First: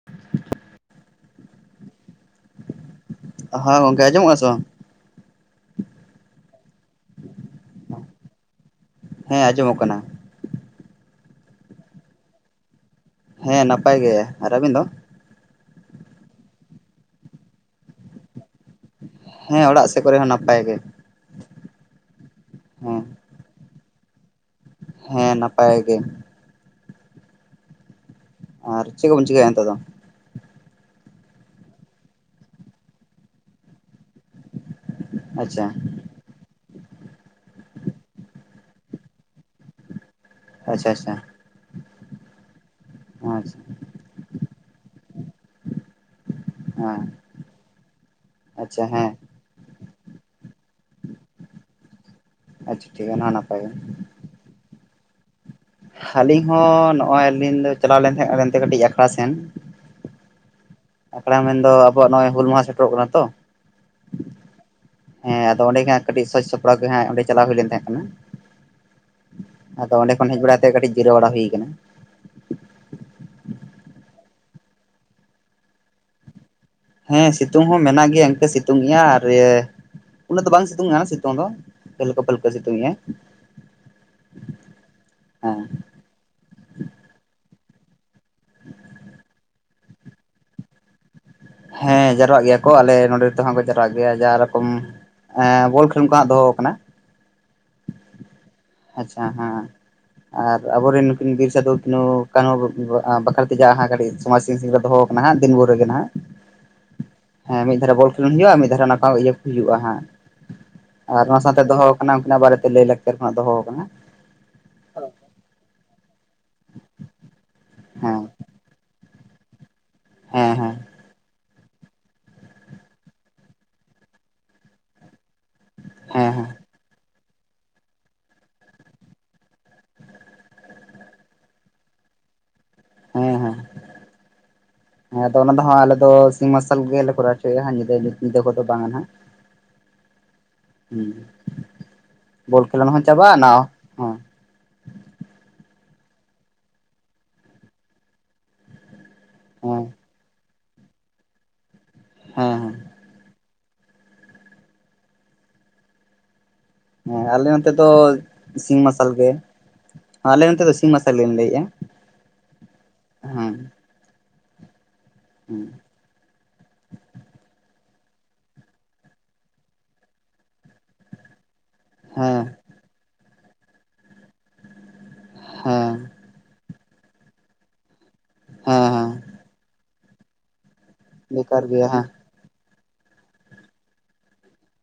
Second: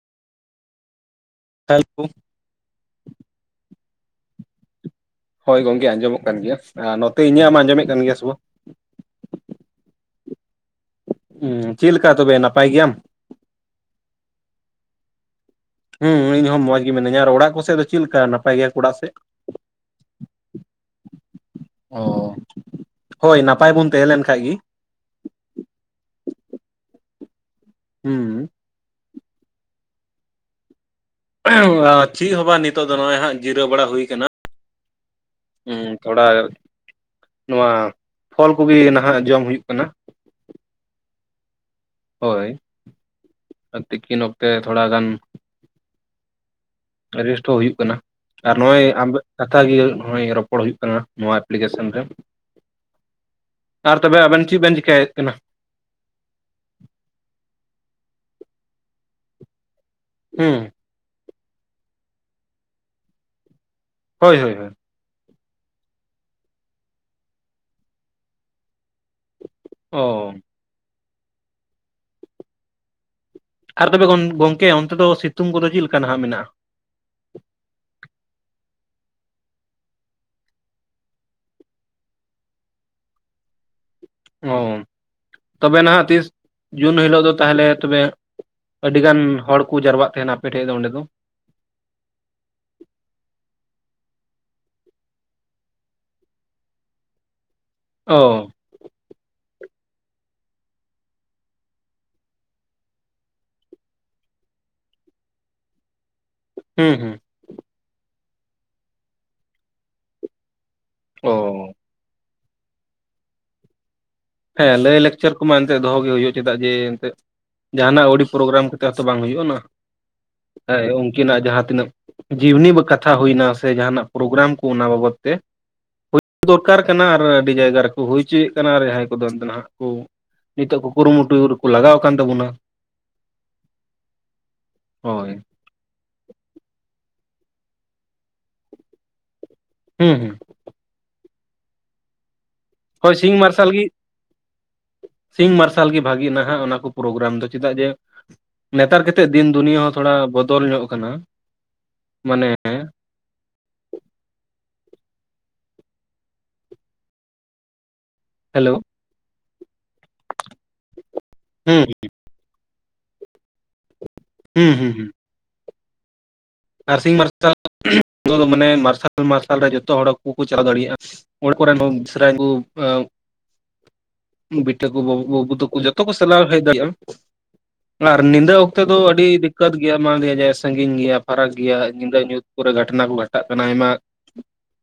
[inaudible] ᱦᱮ ᱞᱳ [unintelligible] ᱦᱮᱸ ᱜᱚᱝᱠᱮ, ᱟᱸᱡᱚᱢᱚᱜᱼᱟ ᱥᱮ ᱵᱟᱝ? ᱦᱳᱭ ᱜᱚᱢᱠᱮ, ᱟᱸᱡᱚᱢᱚᱜ ᱠᱟᱱ ᱜᱮᱭᱟ ᱟᱨ ᱱᱚᱛᱮ ᱤᱧᱟᱹᱜ ᱟᱸᱡᱚᱢᱮᱫ ᱠᱟᱱ ᱜᱮᱭᱟ ᱥᱮ ᱵᱟᱝ? ᱦᱮᱸ, ᱟᱸᱡᱚᱢᱚᱜ ᱠᱟᱱᱟ᱾ ᱦᱮᱸ ᱪᱮᱫ ᱞᱮᱠᱟ, ᱛᱚᱵᱮ ᱱᱟᱯᱟᱭ ᱜᱮᱭᱟᱢ? ᱦᱮᱸ ᱱᱟᱯᱟᱭ ᱜᱮ᱾ ᱟᱨ ᱟᱹᱵᱤᱱ ᱫᱚ? ᱦᱮᱸ ᱤᱧ ᱦᱚᱸ ᱢᱚᱸᱡᱽ ᱜᱮ ᱢᱤᱱᱟᱹᱧᱟ, ᱟᱨ ᱚᱲᱟᱜ ᱠᱚ ᱥᱮᱫ ᱫᱚ ᱪᱮᱫ ᱞᱮᱠᱟ, ᱱᱟᱯᱟᱭ ᱜᱮᱭᱟ ᱠᱚ ᱚᱲᱟᱜ ᱥᱮᱫ? ᱦᱮᱸ ᱚᱲᱟᱜ ᱥᱮᱫ ᱠᱚᱨᱮ ᱦᱚᱸ, ᱱᱟᱯᱟᱭ ᱜᱮ᱾ ᱚ ᱦᱮᱸ ᱦᱳᱭ ᱱᱟᱯᱟᱭ ᱵᱚᱱ ᱛᱟᱦᱮᱸᱞᱮᱱ ᱠᱷᱟᱡᱽ ᱜᱮ᱾ ᱦᱮᱸ ᱱᱟᱯᱟᱭ ᱜᱮ᱾ ᱦᱩᱸ᱾ ᱟᱨ ᱪᱮ ᱠᱚᱵᱤᱱ ᱪᱤᱠᱟ ᱮᱫᱟ ᱱᱤᱛᱚᱜ ᱫᱚ? ᱪᱮᱫ ᱦᱚᱸ ᱵᱟᱝ ᱱᱤᱛᱚᱜ ᱫᱚ ᱱᱚᱜᱼᱚᱭ ᱦᱟᱸᱜ, ᱡᱤᱨᱟᱹᱣ ᱵᱟᱲᱟ ᱦᱩᱭ ᱠᱟᱱᱟ᱾ ᱟᱪᱪᱷᱟ ᱦᱮᱸ ᱛᱷᱚᱲᱟ ᱱᱚᱣᱟ ᱯᱷᱚᱞ ᱠᱚᱜᱮ ᱱᱟᱦᱟᱜ ᱡᱚᱢ ᱦᱩᱭᱩᱜ ᱠᱟᱱᱟ᱾ ᱟᱪᱪᱷᱟ, ᱟᱪᱪᱷᱟ᱾ ᱦᱳᱭ᱾ ᱟᱪᱪᱷᱟ᱾ ᱛᱤᱠᱤᱱ ᱚᱠᱛᱮ ᱛᱷᱚᱲᱟ ᱜᱟᱱ ᱦᱮᱸ ᱨᱮᱥᱴᱚ ᱦᱚᱸ ᱦᱩᱭᱩᱜ ᱠᱟᱱᱟ, ᱟᱨ ᱟᱪᱪᱷᱟ ᱱᱚᱜᱼᱚᱭ ᱦᱮᱸ ᱟᱢ ᱠᱟᱛᱷᱟ ᱜᱮ ᱱᱚᱜᱼᱚᱭ ᱨᱚᱯᱚᱲ ᱦᱩᱭᱩᱜ ᱠᱟᱱᱟ᱾ ᱱᱚᱣᱟ ᱮᱯᱞᱤᱠᱮᱥᱮᱱ ᱨᱮ᱾ ᱟᱪᱪᱷᱟ ᱴᱷᱤᱠ ᱜᱮᱭᱟ, ᱚᱱᱟ ᱦᱚᱸ ᱱᱟᱯᱟᱭ ᱜᱮ ᱟᱨ ᱛᱚᱵᱮ ᱟᱵᱮᱱ ᱪᱮᱫ ᱵᱮᱱ ᱪᱮᱠᱟᱭᱮᱫ ᱠᱟᱱᱟ? ᱟᱹᱞᱤᱧ ᱦᱚᱸ ᱱᱚᱜᱼᱚᱭ ᱟᱹᱞᱤᱧ ᱫᱚ ᱪᱟᱞᱟᱣ ᱞᱮᱱ ᱛᱟᱦᱮᱸ ᱮᱱᱛᱮ ᱠᱟᱹᱴᱤᱡ ᱟᱹᱠᱷᱲᱟ ᱥᱮᱱ᱾ ᱦᱩᱸ᱾ ᱟᱠᱷᱲᱟ ᱢᱮᱱ ᱫᱚ ᱟᱵᱚᱣᱟᱜ ᱱᱚᱜᱼᱚᱭ ᱦᱩᱞ ᱢᱟᱦᱟᱸ ᱥᱮᱴᱮᱨᱚᱜ ᱠᱟᱱᱟ ᱛᱚ᱾ ᱦᱳᱭ, ᱦᱳᱭ, ᱦᱳᱭ᱾ ᱦᱮᱸ ᱟᱫᱚ ᱚᱸᱰᱮ ᱜᱮ ᱠᱟᱹᱴᱤᱡ ᱥᱚᱡᱽ ᱥᱚᱯᱲᱟᱣ ᱜᱮ ᱦᱟᱸᱜ ᱚᱸᱰᱮ ᱪᱟᱞᱟᱣ ᱦᱩᱭ ᱞᱮᱱ ᱛᱟᱦᱮᱸ ᱠᱟᱱᱟ᱾ ᱟᱫᱚ ᱚᱸᱰᱮ ᱚ ᱠᱷᱚᱱ ᱦᱮᱡ ᱵᱟᱲᱟ ᱛᱮ ᱠᱟᱹᱴᱤᱡ ᱡᱤᱨᱟᱹ ᱵᱟᱲᱟ ᱦᱩᱭᱩ ᱠᱟᱱᱟ᱾ ᱟᱨ ᱛᱚᱵᱮ ᱜᱚᱝᱠᱮ ᱚᱱᱛᱮ ᱫᱚ ᱥᱤᱛᱩᱝ ᱠᱚᱫᱚ ᱪᱮᱫ ᱞᱮᱠᱟ ᱱᱟᱦᱟᱜ ᱢᱮᱱᱟᱜᱼᱟ? ᱦᱮᱸ ᱥᱤᱛᱩᱝ ᱦᱚᱸ ᱢᱮᱱᱟᱜ ᱜᱮᱭᱟ᱾ ᱤᱱᱠᱟᱹ ᱥᱤᱛᱩᱝ ᱜᱮᱭᱟ ᱟᱨ ᱤᱭᱟᱹ ᱩᱱᱟᱹᱜ ᱫᱚ ᱵᱟᱝ ᱥᱤᱛᱩᱝ ᱟᱸ ᱥᱤᱛᱩᱝ ᱫᱚ, ᱦᱟᱹᱞᱠᱟᱹ ᱯᱟᱹᱞᱠᱟᱹ ᱥᱤᱛᱩᱝ ᱮᱫᱟᱭ᱾ ᱚᱸᱻ, ᱛᱚᱵᱮ ᱱᱟᱦᱟᱜ ᱛᱤᱥ ᱡᱩᱱ ᱦᱤᱞᱳᱜ ᱫᱚ ᱛᱟᱦᱚᱞᱮ ᱛᱚᱵᱮ ᱟᱹᱰᱤ ᱜᱟᱱ ᱦᱚᱲ ᱠᱚ ᱡᱟᱨᱣᱟᱜ ᱛᱟᱦᱮᱱᱟ, ᱟᱯᱮᱴᱷᱮᱜ ᱫᱚ ᱚᱸᱰᱮ ᱫᱚ? ᱦᱮᱸ ᱡᱟᱨᱣᱟᱜ ᱜᱮᱭᱟ ᱠᱚ᱾ ᱟᱞᱮ ᱱᱚᱰᱮ ᱛᱮᱦᱚᱸ ᱠᱚ ᱡᱟᱨᱣᱟᱜ ᱜᱮᱭᱟ ᱡᱟ ᱨᱚᱠᱚᱢ ᱦᱮᱸ, ᱵᱚᱞ ᱠᱷᱮᱞ ᱠᱚ ᱦᱟᱸᱜ ᱫᱚᱦᱚᱣ ᱠᱟᱱᱟ᱾ ᱚᱸ᱾ ᱟᱪᱪᱷᱟ, ᱦᱚᱸ᱾ ᱟᱨ ᱟᱵᱚᱨᱮᱱ ᱱᱩᱠᱤᱱ ᱵᱤᱨ ᱥᱤᱹᱫᱷᱩ- ᱠᱟᱹᱱᱦᱩ ᱵᱟᱹᱠᱷᱨᱟ ᱛᱮ ᱡᱟᱦᱟᱸ ᱠᱟᱹᱴᱤᱡ ᱥᱚᱢᱟᱡᱽ ᱥᱤᱧᱥᱟᱜ ᱥᱟ ᱨᱮ ᱫᱚᱦᱚ ᱱᱟᱦᱟᱜ ᱫᱤᱱ ᱵᱷᱳᱨ ᱨᱮᱜᱮ ᱦᱟᱸᱜ᱾ ᱦᱩᱸ, ᱦᱩᱸ᱾ ᱦᱮᱸ ᱢᱤᱫ ᱫᱷᱟᱨᱮ ᱵᱚᱞ ᱠᱷᱮᱞᱳᱱ ᱦᱩᱭᱩᱜᱼᱟ᱾ ᱢᱤᱫ ᱫᱷᱟᱨᱮ ᱱᱟᱯᱟ ᱤᱭᱟᱹ ᱠᱚ ᱦᱩᱭᱩᱜᱼᱟ᱾ ᱦᱟᱸ ᱟᱨ ᱚ ᱚᱱᱟ ᱥᱟᱶᱛᱮ ᱫᱚᱦᱚ ᱥᱟᱱᱟᱢ ᱩᱱᱠᱤᱱᱟᱜ ᱵᱟᱨᱮ ᱛᱮ ᱞᱟᱹᱭ ᱞᱟᱠᱪᱟᱨ ᱠᱷᱚᱱᱟᱜ ᱫᱚᱦᱚᱣ, ᱠᱟᱱᱟ ᱦᱮᱸ ᱞᱟᱹᱭ ᱞᱟᱠᱪᱟᱨ ᱠᱚᱢᱟ ᱮᱱᱛᱮᱜ ᱫᱚᱦᱚ ᱜᱮ ᱦᱩᱭᱩᱜᱼᱟ᱾ ᱪᱮᱫᱟᱜ ᱡᱮ ᱮᱱᱛᱮᱜ ᱡᱟᱦᱟᱱᱟᱜ ᱦᱮᱸ ᱚᱣᱰᱤ ᱯᱨᱳᱜᱨᱟᱢ ᱪᱚ ᱵᱟᱝ ᱦᱩᱭᱩᱜᱼᱟ, ᱱᱟᱸᱜ ᱦᱮᱸ ᱦᱮᱸ ᱩᱱᱠᱤᱱᱟᱜ ᱡᱟᱦᱟᱸ ᱛᱤᱱᱟᱹᱜ ᱡᱤᱵᱽᱱᱤ ᱵᱟ ᱠᱟᱛᱷᱟ ᱦᱩᱭᱱᱟ ᱥᱮ ᱡᱟᱦᱟᱱᱟᱜ ᱯᱨᱳᱜᱨᱟᱢ ᱠᱚ ᱚᱱᱟ ᱵᱟᱵᱚᱫ ᱛᱮ ᱦᱮᱸ ᱫᱚᱨᱠᱟᱨ ᱠᱟᱱᱟ ᱟᱨ ᱟᱹᱰᱤ ᱡᱟᱭᱜᱟ ᱨᱮᱠᱚ ᱦᱩᱭ ᱪᱩᱭᱮᱜ ᱠᱟᱱᱟ ᱟᱨ ᱡᱟᱦᱟᱸᱭ ᱠᱚ ᱫᱚ ᱚᱱᱛᱮ ᱱᱟᱜ ᱠᱚ ᱱᱤᱛᱚᱜ ᱠᱚ ᱠᱩᱨᱩ-ᱢᱩᱴᱩ ᱨᱮᱠᱚ ᱞᱟᱜᱟᱣ ᱟᱠᱟᱱ ᱛᱟᱵᱚᱱᱟ᱾ ᱦᱮᱸ ᱦᱮᱸ ᱦᱮᱸ ᱦᱳᱭ ᱦᱮᱛᱚ ᱚᱱᱟ ᱫᱚ ᱦᱚᱸ ᱟᱞᱮ ᱫᱚ ᱥᱤᱧ ᱢᱟᱨᱥᱟᱞ ᱜᱮᱞᱮ ᱠᱚᱨᱟᱣ ᱚᱪᱚᱭᱟ-ᱟ ᱧᱤᱫᱟᱹ ᱠᱚᱫᱚ ᱵᱟᱝ-ᱟ ᱱᱦᱟᱜ᱾ ᱦᱩᱸ ᱦᱩᱸ ᱦᱩᱸ ᱵᱚᱞ ᱠᱷᱮᱞᱟᱱ ᱦᱚᱸ ᱦᱳᱭ ᱥᱤᱧ ᱪᱟᱵᱟᱜᱼᱟ ᱱᱟ ᱢᱟᱨᱥᱟᱞ ᱜᱤ᱾ ᱦᱚᱸ ᱥᱤᱧ ᱢᱟᱨᱥᱟᱞ ᱜᱮ ᱵᱷᱟᱜᱤ ᱱᱟᱦᱟᱜ ᱚᱱᱟ ᱠᱚ ᱯᱨᱳᱜᱨᱟᱢ ᱫᱚ ᱪᱮᱫᱟᱜ ᱡᱮ ᱱᱮᱛᱟᱨ ᱠᱮᱛᱮᱜ ᱫᱤᱱ ᱫᱩᱱᱤᱭᱟᱹ ᱦᱮᱸ ᱦᱚᱸ ᱛᱷᱚᱲᱟ ᱵᱚᱫᱚᱞ ᱧᱚᱜ ᱠᱟᱱᱟ᱾ ᱢᱟᱱᱮ ᱦᱮᱸ ᱦᱮᱸ ᱦᱮᱸ ᱟᱞᱮ ᱱᱛᱮ ᱫᱚ ᱦᱮᱞᱳ ᱥᱤᱧ ᱢᱟᱨᱥᱟᱞ ᱜᱮ ᱟᱞᱮ ᱱᱛᱮ ᱫᱚ ᱥᱤᱧ ᱢᱟᱨᱥᱟᱞ ᱜᱮᱧ ᱞᱟᱹᱭ ᱠᱮᱜ-ᱟ ᱦᱩᱸ ᱦᱮᱸ ᱦᱩᱸ ᱦᱩᱸ ᱦᱩᱸ ᱦᱩᱸ ᱟᱨᱥᱤᱝ ᱢᱟᱨᱥᱟᱞ [unintelligible] ᱢᱟᱱᱮ ᱢᱟᱨᱥᱟᱞ ᱢᱟᱨᱥᱟᱞ ᱨᱮ ᱡᱚᱛᱚ ᱦᱚᱲ ᱠᱚᱠᱚ ᱪᱟᱞᱟᱣ ᱫᱟᱲᱤᱭᱟᱜ-ᱟ᱾ ᱦᱚᱲ ᱠᱚᱨᱮᱱ [unintelligible] ᱵᱮᱥᱨᱟ ᱦᱮᱸ ᱠᱩ ᱟ ᱵᱤᱴᱟᱹ ᱠᱩ ᱵᱟᱹᱵᱩ ᱛᱟᱠᱚ ᱡᱚᱛᱚ ᱠᱚ ᱪᱟᱞᱟᱣ ᱦᱮᱡ ᱫᱟᱲᱮᱭᱟᱜ-ᱟ, ᱟᱨ ᱱᱤᱫᱟᱹ ᱚᱠᱛᱮ ᱦᱮᱸ ᱫᱚ ᱦᱮᱸ ᱟᱹᱰᱤ ᱫᱤᱠᱠᱟᱹᱛ ᱜᱮᱭᱟ ᱢᱟᱜᱮ ᱥᱟᱺᱜᱤᱧ ᱜᱮᱭᱟ᱾ ᱯᱷᱟᱨᱟᱠ ᱵᱮᱠᱟᱨ ᱜᱮᱭᱟ ᱦᱮᱸ ᱧᱤᱫᱟᱹ ᱧᱩᱛ ᱠᱚᱨᱮ ᱜᱷᱟᱴᱱᱟ ᱠᱚ ᱜᱷᱟᱴᱟᱜ ᱠᱟᱱᱟ ᱟᱭᱢᱟ᱾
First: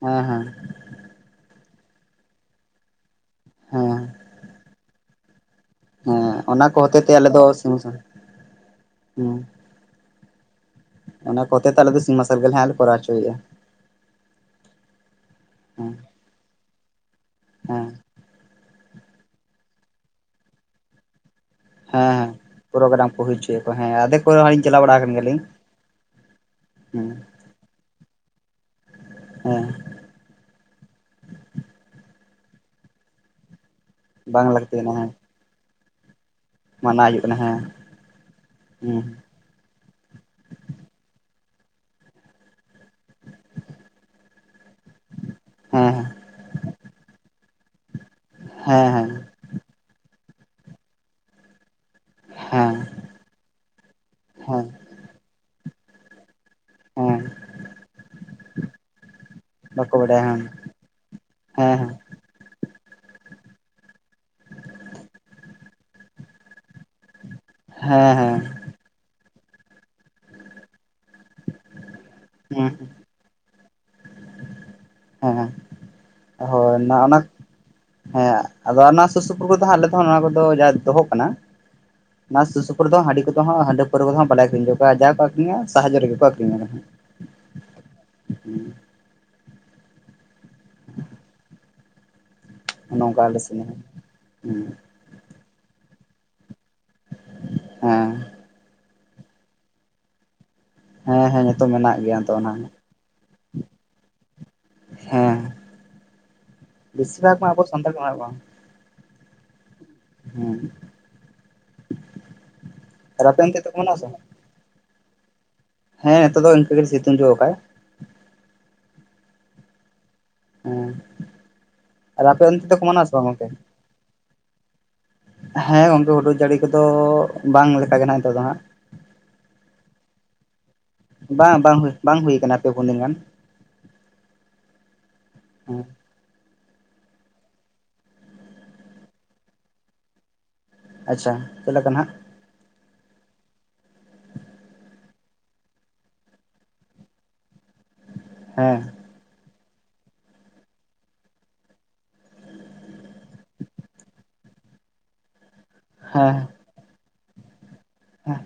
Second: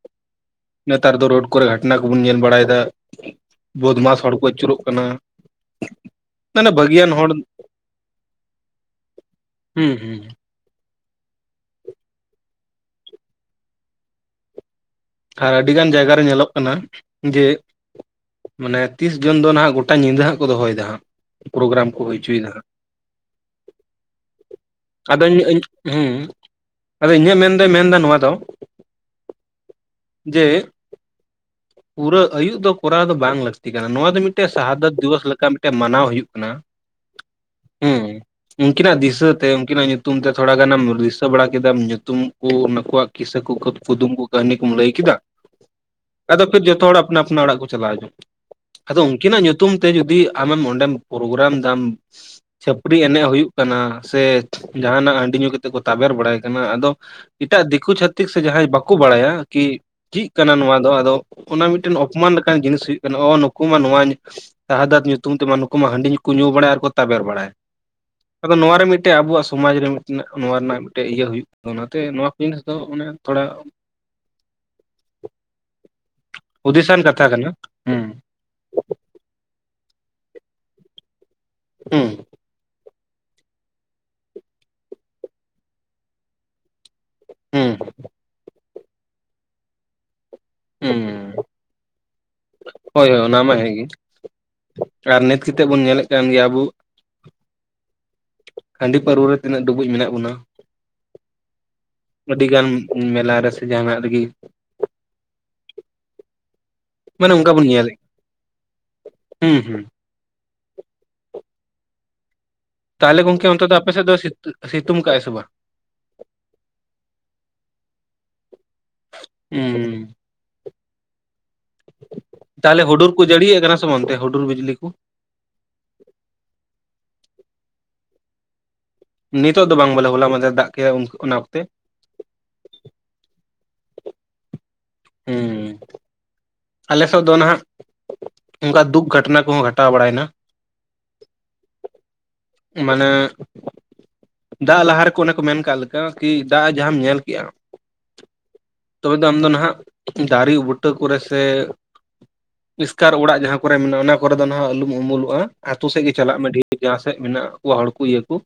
ᱦᱮᱸ ᱦᱮᱸ ᱱᱮᱛᱟᱨ ᱫᱚ ᱨᱳᱰ ᱠᱚᱨᱮ ᱜᱷᱟᱴᱱᱟ ᱠᱚᱵᱚᱱ ᱧᱮᱞ ᱵᱟᱲᱟᱭ ᱫᱟ ᱦᱮᱸ ᱵᱳᱫᱢᱟᱥ ᱦᱚᱲ ᱠᱚ ᱟᱹᱪᱩᱨᱚᱜ ᱠᱟᱱᱟ᱾ ᱦᱮᱸ ᱚᱱᱟ ᱢᱟᱱᱮ ᱠᱚ ᱦᱚᱛᱮ ᱵᱷᱟᱹᱜᱤᱭᱟᱱ ᱛᱮ ᱦᱚᱲ ᱟᱞᱮ ᱫᱚ ᱥᱮᱸ ᱥᱮᱸ ᱦᱩᱸ ᱦᱩᱸ ᱦᱩᱸ ᱚᱱᱟ ᱠᱚ ᱦᱚᱛᱮ ᱛᱮ ᱟᱞᱮ ᱫᱚ ᱥᱤᱧ ᱢᱟᱨᱥᱟᱞ ᱜᱮᱞᱮ ᱦᱟᱸᱜ ᱞᱮ ᱠᱚᱨᱟᱣ ᱦᱚᱪᱚᱭᱮᱜ-ᱟ᱾ ᱟᱨ ᱟᱹᱰᱤ ᱜᱟᱱ ᱦᱮᱸ ᱡᱟᱭᱜᱟᱨᱮ ᱧᱮᱞᱚᱜ ᱠᱟᱱᱟ, ᱡᱮ ᱦᱮᱸ ᱢᱟᱱᱮ ᱛᱤᱥ ᱡᱚᱱ ᱫᱚ ᱱᱦᱟᱸᱜ ᱜᱚᱴᱟ ᱧᱤᱫᱟᱹ ᱦᱟᱸᱜ ᱠᱚ ᱫᱚᱦᱚᱭᱮᱫᱟ ᱦᱟᱸᱜ, ᱯᱨᱳᱜᱨᱟᱢ ᱠᱚ ᱦᱮᱸ ᱦᱩᱭ ᱦᱮᱸ ᱦᱩᱪᱚᱭ ᱫᱟ ᱦᱟᱸᱜ᱾ ᱯᱨᱳᱜᱨᱟᱢ ᱠᱚ ᱦᱩᱭ ᱪᱚᱭ ᱠᱚ, ᱦᱮᱸ ᱟᱫᱮᱠ ᱠᱚᱨᱮᱞᱤᱧ ᱪᱟᱞᱟᱣ ᱵᱟᱲᱟ ᱟᱠᱟᱱ ᱟᱫᱚ ᱜᱮᱭᱟᱞᱤᱧ᱾ ᱦᱩᱸ ᱦᱮᱸ ᱟᱫᱚ ᱤᱧᱟᱹᱜ ᱢᱮᱱ ᱫᱚᱭ ᱢᱮᱱᱫᱟ ᱱᱚᱣᱟ ᱫᱚ ᱦᱮᱸ ᱡᱮ ᱯᱩᱨᱟᱹ ᱟᱹᱭᱩᱜ ᱫᱚ ᱠᱚᱨᱟᱣ ᱫᱚ ᱵᱟᱝ ᱞᱟ ᱛᱤ ᱠᱟᱱᱟ, ᱱᱚᱣᱟ ᱫᱚ ᱢᱤᱫᱴᱮᱡ ᱵᱟᱝ ᱞᱟᱹᱠᱛᱤ ᱥᱟᱦᱟ ᱫᱟᱹᱛ ᱠᱟᱱᱟ ᱦᱮᱸ ᱫᱤᱵᱚᱥ ᱞᱮᱠᱟ ᱢᱤᱫᱴᱮᱱ ᱢᱟᱱᱟᱣ ᱦᱩᱭᱩᱜ ᱠᱟᱱᱟ᱾ ᱢᱟᱱᱟᱣ ᱦᱩᱭᱩᱜ ᱠᱟᱱᱟ ᱦᱮᱸ ᱦᱩᱸ, ᱦᱮᱸ ᱩᱝᱠᱤᱱᱟᱜ ᱫᱤᱥᱟᱹ ᱛᱮ ᱩᱝᱠᱤᱱᱟᱜ ᱧᱩᱛᱩᱢ ᱛᱮ ᱛᱷᱚᱲᱟ ᱜᱟᱱᱮᱢ ᱨᱤᱥᱟᱹ ᱵᱟᱲᱟ ᱠᱮᱫᱟᱢ ᱧᱩᱛᱩᱢ ᱠᱚ ᱱᱩᱠᱩᱣᱟᱜ ᱠᱤᱥᱟᱹ ᱠᱚ ᱠᱩᱫᱩᱢ ᱠᱩ᱾ ᱠᱟᱹᱦᱱᱤ ᱠᱚᱢ ᱞᱟᱹᱭ ᱠᱮᱫᱟ᱾ ᱦᱮᱸ ᱦᱮᱸ ᱟᱫᱚ ᱯᱷᱤᱨ ᱡᱚᱛᱚ ᱦᱚᱲ ᱟᱯᱱᱟ ᱟᱯᱱᱟ ᱚᱲᱟᱜ ᱠᱚ ᱪᱟᱞᱟᱣ ᱡᱚᱝ, ᱦᱮᱸ ᱟᱫᱚ ᱦᱮᱸ ᱩᱝᱠᱤᱱᱟᱜ ᱧᱩ ᱛᱩᱢ ᱛᱮ ᱡᱩᱫᱤ ᱟᱢᱮᱢ ᱚᱸᱰᱮᱢ ᱯᱨᱳᱜᱨᱟᱢ ᱫᱟᱢ ᱦᱮᱸ ᱪᱷᱟᱹᱯᱨᱤ ᱮᱱᱮᱜ ᱦᱩᱭᱩᱜ ᱠᱟᱱᱟ, ᱥᱮ ᱡᱟᱦᱟᱸᱱᱟᱜ ᱦᱟᱺᱰᱤ ᱧᱩ ᱠᱟᱛᱮ ᱠᱚ ᱛᱟᱵᱮᱨ ᱵᱟᱲᱟᱭ ᱠᱟᱱᱟ ᱟᱫᱚ ᱦᱮᱸ ᱦᱮᱸ ᱮᱴᱟᱜ ᱫᱤᱠᱩ ᱪᱷᱟᱛᱤᱠ ᱥᱮ ᱡᱟᱦᱟᱸᱭ ᱵᱟ ᱠᱩ ᱵᱟᱲᱟᱭᱟ ᱠᱤ ᱵᱟᱠᱚ ᱵᱟᱰᱟᱭᱟ ᱪᱤᱜ ᱦᱟᱝ ᱠᱟᱱᱟ ᱱᱚᱣᱟ ᱫᱚ, ᱟᱫᱚ ᱚᱱᱟ ᱦᱮᱸ ᱢᱤᱫᱴᱮᱱ ᱚᱯᱢᱟᱱ ᱞᱮᱠᱟᱱ ᱡᱤᱱᱤᱥ ᱦᱩᱭᱩᱜ ᱠᱟᱱᱟ᱾ᱚ ᱱᱩᱠᱩ ᱢᱟ ᱱᱚᱣᱟ ᱥᱟᱦᱟᱫᱟᱨ ᱧᱩᱛᱩᱢ ᱛᱮᱢᱟ ᱱᱩᱠᱩ ᱢᱟ ᱦᱟᱺᱰᱤ ᱧᱩ ᱠᱚ ᱧᱩ ᱵᱟᱲᱟᱭ ᱟᱨᱠᱚ ᱛᱟᱵᱮᱨ ᱵᱟᱲᱟᱭ᱾ ᱦᱮᱸ ᱦᱮᱸ ᱟᱫᱚ ᱱᱚᱣᱟ ᱨᱮ ᱢᱤᱜᱴᱮᱡ ᱟᱵᱚᱣᱟᱜ ᱥᱚᱢᱟᱡᱽ ᱨᱮ ᱢᱤᱴᱮ ᱱᱟᱜ ᱱᱚᱣᱟ ᱨᱮᱱᱟᱜ ᱢᱤᱫᱴᱮᱡ ᱤᱭᱟᱹ ᱦᱩᱭᱩᱜ ᱠᱟᱱᱟ ᱚᱱᱟᱛᱮ ᱱᱚᱣᱟ ᱡᱤᱱᱤᱥ ᱦᱮᱸ ᱫᱚ ᱚᱱᱮ ᱛᱷᱚᱲᱟ ᱦᱮᱸ ᱦᱳᱭ ᱱᱚᱜ ᱦᱩᱫᱤᱥᱟᱱ ᱚᱱᱟ ᱠᱟᱛᱷᱟ ᱠᱟᱱᱟ ᱦᱩᱸ ᱦᱮᱸ᱾ ᱟᱫᱚ ᱱᱚᱣᱟ ᱥᱩᱨ ᱥᱩᱯᱩᱨ ᱠᱚᱫᱚ ᱦᱟᱸᱜ ᱟᱞᱮ ᱫᱚ ᱱᱚᱣᱟ ᱠᱚᱫᱚ ᱡᱟ ᱫᱚᱦᱚᱜ ᱠᱟᱱᱟ ᱦᱩᱸ ᱚᱱᱟ ᱥᱩᱨ ᱥᱩᱯᱩᱨ ᱫᱚ ᱦᱟᱸᱜ ᱦᱟᱺᱰᱤ ᱠᱚ ᱫᱚ ᱦᱟᱸᱜ ᱦᱟᱺᱰᱤ ᱯᱟᱹᱨᱩᱣᱟᱹᱭ ᱠᱚᱫᱚ ᱵᱟᱞᱮ ᱟᱹᱠᱨᱤᱧ ᱦᱚᱪᱚ ᱠᱚᱣᱟ ᱡᱟ ᱠᱚ ᱟᱹᱠᱨᱤᱧᱟ ᱥᱟᱦᱟ ᱧᱚᱜ ᱨᱮᱠᱚ ᱟᱹᱠᱨᱤᱧᱟ᱾ ᱦᱩᱸ ᱦᱩᱸ ᱚᱱᱮ ᱦᱳᱭ ᱦᱳᱭ ᱚᱱᱠᱟ ᱚᱱᱟ ᱟᱞᱮ ᱢᱟ ᱥᱮᱱ ᱦᱮᱸ ᱦᱚᱸ ᱜᱮ᱾ ᱟᱨ ᱱᱤᱛ ᱠᱟᱛᱮ ᱵᱚᱱ ᱧᱮᱞᱮᱫ ᱠᱟᱱ ᱜᱮᱭᱟ ᱟᱵᱚ ᱦᱮᱸ᱾ ᱦᱟᱺᱰᱤ ᱯᱟᱹᱨᱩᱣᱟᱹ ᱨᱮ ᱛᱤᱱᱟᱹᱜ ᱰᱩᱵᱩᱡ ᱢᱮᱱᱟᱜ ᱵᱚᱱᱟ? ᱦᱮᱸ ᱦᱮᱸ ᱱᱤᱛᱚᱜ ᱢᱮᱱᱟᱜ ᱜᱮᱭᱟ ᱛᱚ ᱟᱹᱰᱤ ᱚᱱᱟ ᱜᱟᱱ ᱢᱮᱞᱟ ᱨᱮ ᱥᱮ ᱡᱟᱦᱟᱸᱱᱟᱜ ᱨᱮᱜᱮ ᱦᱮᱸ ᱾ ᱢᱟᱱᱮ ᱚᱱᱠᱟ ᱵᱚᱱ ᱧᱮᱞᱮᱫ ᱦᱩᱸ ᱦᱩᱸ᱾ ᱦᱩᱸ ᱾ ᱛᱟᱦᱚᱞᱮ ᱜᱚᱝᱠᱮ ᱚᱱᱛᱮ ᱫᱚ ᱟᱯᱮ ᱥᱮᱫ ᱫᱚ ᱥᱤᱛ ᱥᱤᱛᱩᱝ ᱠᱟᱜᱼᱟ ᱥᱮ ᱵᱟᱝ? ᱦᱮᱸ ᱱᱤᱛᱚᱜ ᱫᱚ ᱤᱱᱠᱟᱹ ᱜᱮ ᱥᱤᱛᱩᱝ ᱡᱚ ᱟᱠᱟᱜᱼᱟᱭ ᱾ ᱩᱸ ᱾ ᱩᱸ ᱟᱨ ᱟᱯᱮ ᱚᱱᱛᱮ ᱫᱚ ᱠᱚ ᱢᱟᱱᱟᱣᱟ ᱥᱮ ᱵᱟᱝ ᱜᱚᱝᱠᱮ? ᱥᱮᱸ ᱵᱟᱝ ᱚᱱᱛᱮ ᱦᱩᱰᱩᱨ ᱵᱤᱡᱽᱞᱤ ᱠᱩ᱾ ᱦᱮᱸ ᱜᱚᱝᱠᱮ ᱦᱩᱰᱩᱨ ᱡᱟᱹᱲᱤ ᱠᱚᱫᱚ ᱵᱟᱝ ᱞᱮᱠᱟᱜᱮ ᱱᱟᱜ ᱱᱤᱛᱚᱜ ᱫᱚ ᱦᱟᱸᱜ ᱾ ᱱᱤᱛᱚᱜ ᱫᱚ ᱵᱟᱝ ᱵᱚᱞᱮ ᱦᱚᱞᱟ ᱢᱟᱫᱷᱮᱨ ᱫᱟᱜ ᱠᱮᱜᱼᱟ ᱩᱱᱠᱩ? ᱵᱟᱝ ᱵᱟᱝ ᱵᱟᱝ ᱦᱩᱭ ᱠᱟᱱᱟ ᱯᱮ ᱯᱩᱱ ᱫᱤᱱ ᱜᱟᱱ ᱦᱩᱸ ᱾ ᱟᱞᱮ ᱥᱮᱫ ᱫᱚ ᱱᱟᱦᱟᱜ ᱚᱱᱠᱟ ᱫᱩᱠ ᱜᱷᱟᱴᱟᱱᱟ ᱠᱚᱦᱚᱸ ᱜᱷᱟᱴᱟᱣ ᱵᱟᱲᱟᱭᱱᱟ ᱾ ᱟᱪᱪᱷᱟ ᱪᱮᱫ ᱞᱮᱠᱟ ᱱᱟᱦᱟᱜ? ᱢᱟᱱᱮ ᱫᱟᱜ ᱞᱟᱦᱟ ᱨᱮᱠᱚ ᱚᱱᱮ ᱠᱚ ᱢᱮᱱ ᱠᱟᱜ ᱞᱮᱠᱟ ᱠᱤ ᱫᱟᱜ ᱡᱟᱦᱟᱸᱢ ᱧᱮᱞ ᱠᱮᱜᱼᱟ᱾ ᱦᱮᱸ᱾ ᱛᱚᱵᱮ ᱫᱚ ᱟᱢ ᱫᱚ ᱱᱟᱦᱟᱜ ᱫᱟᱨᱮ ᱵᱩᱴᱟᱹ ᱠᱚᱨᱮ ᱥᱮ ᱤᱥᱠᱟᱨ ᱚᱲᱟᱜ ᱡᱟᱦᱟᱸ ᱠᱚᱨᱮ ᱢᱮᱱᱟᱜᱼᱟ ᱚᱱᱟ ᱠᱚᱨᱮ ᱫᱚ ᱱᱟᱦᱟᱜ ᱟᱞᱚᱢ ᱩᱢᱩᱞᱚᱜᱼᱟ ᱟᱛᱩ ᱥᱮᱫ ᱜᱮ ᱪᱟᱞᱟᱜ ᱢᱮ ᱦᱮᱸ ᱰᱷᱮᱨ ᱡᱟᱦᱟᱸ ᱥᱮᱡ ᱢᱮᱱᱟᱜᱼᱟ᱾ ᱠᱚ ᱦᱚᱲ ᱠᱚ ᱤᱭᱟᱹ ᱠᱚ